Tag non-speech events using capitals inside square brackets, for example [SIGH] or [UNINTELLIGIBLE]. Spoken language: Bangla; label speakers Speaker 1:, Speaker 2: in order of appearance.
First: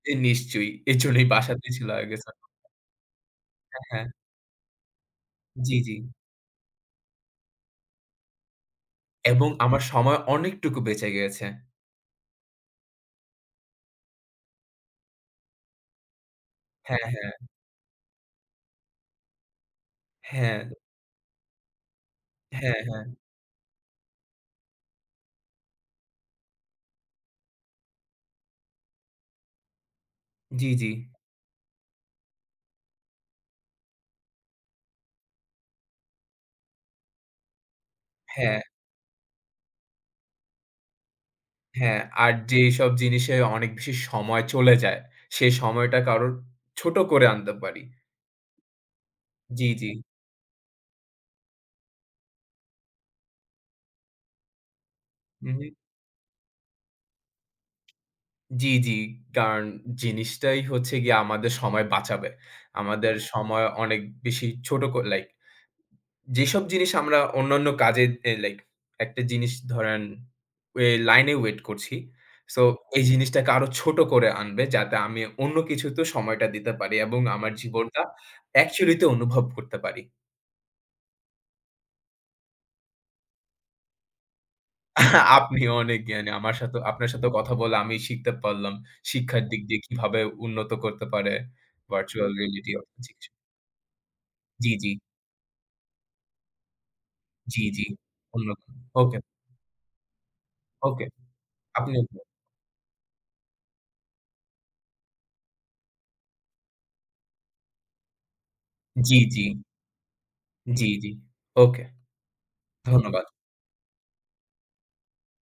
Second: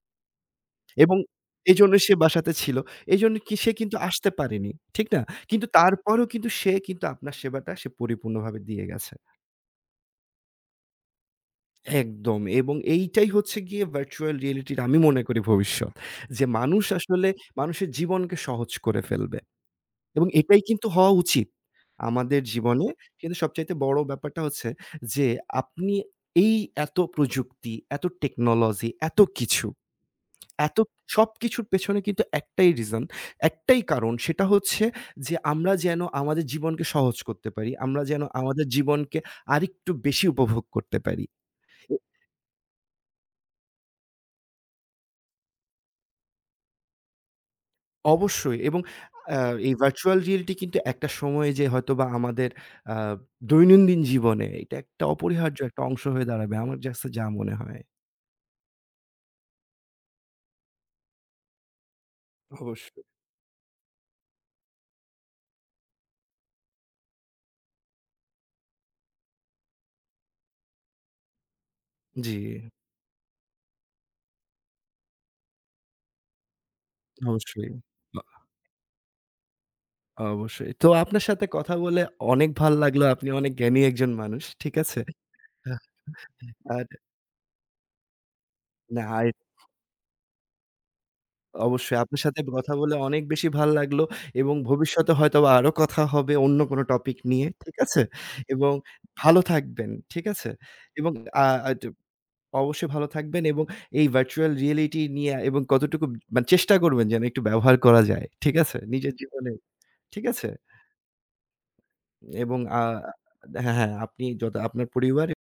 Speaker 1: এ নিশ্চয়ই।
Speaker 2: এবং
Speaker 1: এইজন্যেই বাসাতে ছিল
Speaker 2: এইজন্য সে
Speaker 1: আগে।
Speaker 2: বাসাতে
Speaker 1: [UNINTELLIGIBLE]
Speaker 2: ছিল। এজন্য কি সে
Speaker 1: হ্যাঁ,
Speaker 2: কিন্তু
Speaker 1: হ্যাঁ।
Speaker 2: আসতে পারেনি। ঠিক না? কিন্তু
Speaker 1: জ্বি, জ্বি।
Speaker 2: তারপরও কিন্তু সে কিন্তু আপনার সেবাটা সে পরিপূর্ণভাবে দিয়ে গেছে।
Speaker 1: এবং আমার সময় অনেকটুকু বেঁচে গিয়েছে।
Speaker 2: একদম। এবং এইটাই হচ্ছে গিয়ে virtual reality র আমি মনে করি ভবিষ্যৎ। যে মানুষ
Speaker 1: হ্যাঁ,
Speaker 2: আসলে
Speaker 1: হ্যাঁ।
Speaker 2: মানুষের জীবনকে সহজ করে ফেলবে। এবং
Speaker 1: হ্যাঁ।
Speaker 2: এটাই কিন্তু হওয়া উচিত। আমাদের
Speaker 1: হ্যাঁ,
Speaker 2: জীবনে
Speaker 1: হ্যাঁ।
Speaker 2: কিন্তু সবচাইতে বড় ব্যাপারটা হচ্ছে যে আপনি এই এত প্রযুক্তি, এত টেকনোলজি এত কিছু
Speaker 1: জ্বি,
Speaker 2: এত
Speaker 1: জ্বি।
Speaker 2: সবকিছুর পেছনে কিন্তু একটাই reason একটাই কারণ সেটা হচ্ছে যে আমরা যেন আমাদের জীবনকে সহজ করতে পারি। আমরা যেন
Speaker 1: হ্যাঁ।
Speaker 2: আমাদের জীবনকে আরেকটু বেশি উপভোগ করতে পারি।
Speaker 1: হ্যাঁ, আর যে এইসব জিনিসে অনেক বেশি সময় চলে যায় সে সময়টা কারোর ছোট করে আনতে পারি।
Speaker 2: অবশ্যই এবং আ
Speaker 1: জ্বি,
Speaker 2: এই
Speaker 1: জ্বি।
Speaker 2: virtual reality কিন্তু একটা সময় যেয়ে হয়তোবা আমাদের আ দৈনন্দিন জীবনে এটা একটা অপরিহার্য
Speaker 1: উহু।
Speaker 2: একটা অংশ হয়ে দাঁড়াবে। আমার কাছে যা মনে হয়।
Speaker 1: জ্বি, জ্বি। কারণ জিনিসটাই হচ্ছে গিয়ে আমাদের সময় বাঁচাবে।
Speaker 2: অবশ্যই।
Speaker 1: আমাদের সময় অনেক বেশি ছোট করে লাইক যেসব জিনিস আমরা অন্যান্য কাজে যে লাইক একটা জিনিস ধরেন ওয়ে লাইনে ওয়েট করছি। সো
Speaker 2: জ্বি।
Speaker 1: এই জিনিসটাকে আরো ছোট করে আনবে যাতে আমি অন্য কিছুতে সময়টা দিতে পারি এবং আমার
Speaker 2: অবশ্যই।
Speaker 1: জীবনটা
Speaker 2: আ
Speaker 1: actually তেও অনুভব করতে পারি।
Speaker 2: অবশ্যই। তো আপনার সাথে কথা বলে অনেক ভাল লাগলো। আপনি অনেক জ্ঞানী একজন মানুষ। ঠিক আছে?
Speaker 1: আহ আপনিও অনেক জ্ঞানী। আমার
Speaker 2: [UNINTELLIGIBLE]
Speaker 1: সাথেও
Speaker 2: আরে
Speaker 1: আপনার সাথেও কথা বলে আমি শিখতে পারলাম।
Speaker 2: না। আর
Speaker 1: শিক্ষার দিক দিয়ে কিভাবে উন্নত করতে পারে
Speaker 2: অবশ্যই আপনার
Speaker 1: virtual
Speaker 2: সাথে একটু
Speaker 1: reality
Speaker 2: কথা বলে অনেক
Speaker 1: [UNINTELLIGIBLE]
Speaker 2: বেশি ভাল লাগলো। এবং
Speaker 1: জ্বি, জ্বি।
Speaker 2: ভবিষ্যতে হয়তোবা আরো কথা হবে অন্য কোন টপিক নিয়ে।
Speaker 1: জ্বী,
Speaker 2: ঠিক
Speaker 1: জ্বী।
Speaker 2: আছে?
Speaker 1: অন্য কেও
Speaker 2: এবং
Speaker 1: ওকে।
Speaker 2: ভালো থাকবেন। ঠিক আছে?
Speaker 1: ওকে
Speaker 2: এবং আ আ টু
Speaker 1: আপনি ভালো
Speaker 2: অবশ্যই ভালো থাকবেন এবং এই virtual reality নিয়ে এবং কতটুকু মানে চেষ্টা করবেন যেন একটু ব্যবহার করা যায়। ঠিক আছে? নিজের
Speaker 1: জ্বি, জ্বি।
Speaker 2: জীবনে। ঠিক আছে?
Speaker 1: জ্বি, জ্বি, ওকে।
Speaker 2: এবং আ
Speaker 1: ধন্যবাদ।
Speaker 2: দে হ্যাঁ, হ্যাঁ আপনি যত আপনার পরিবার।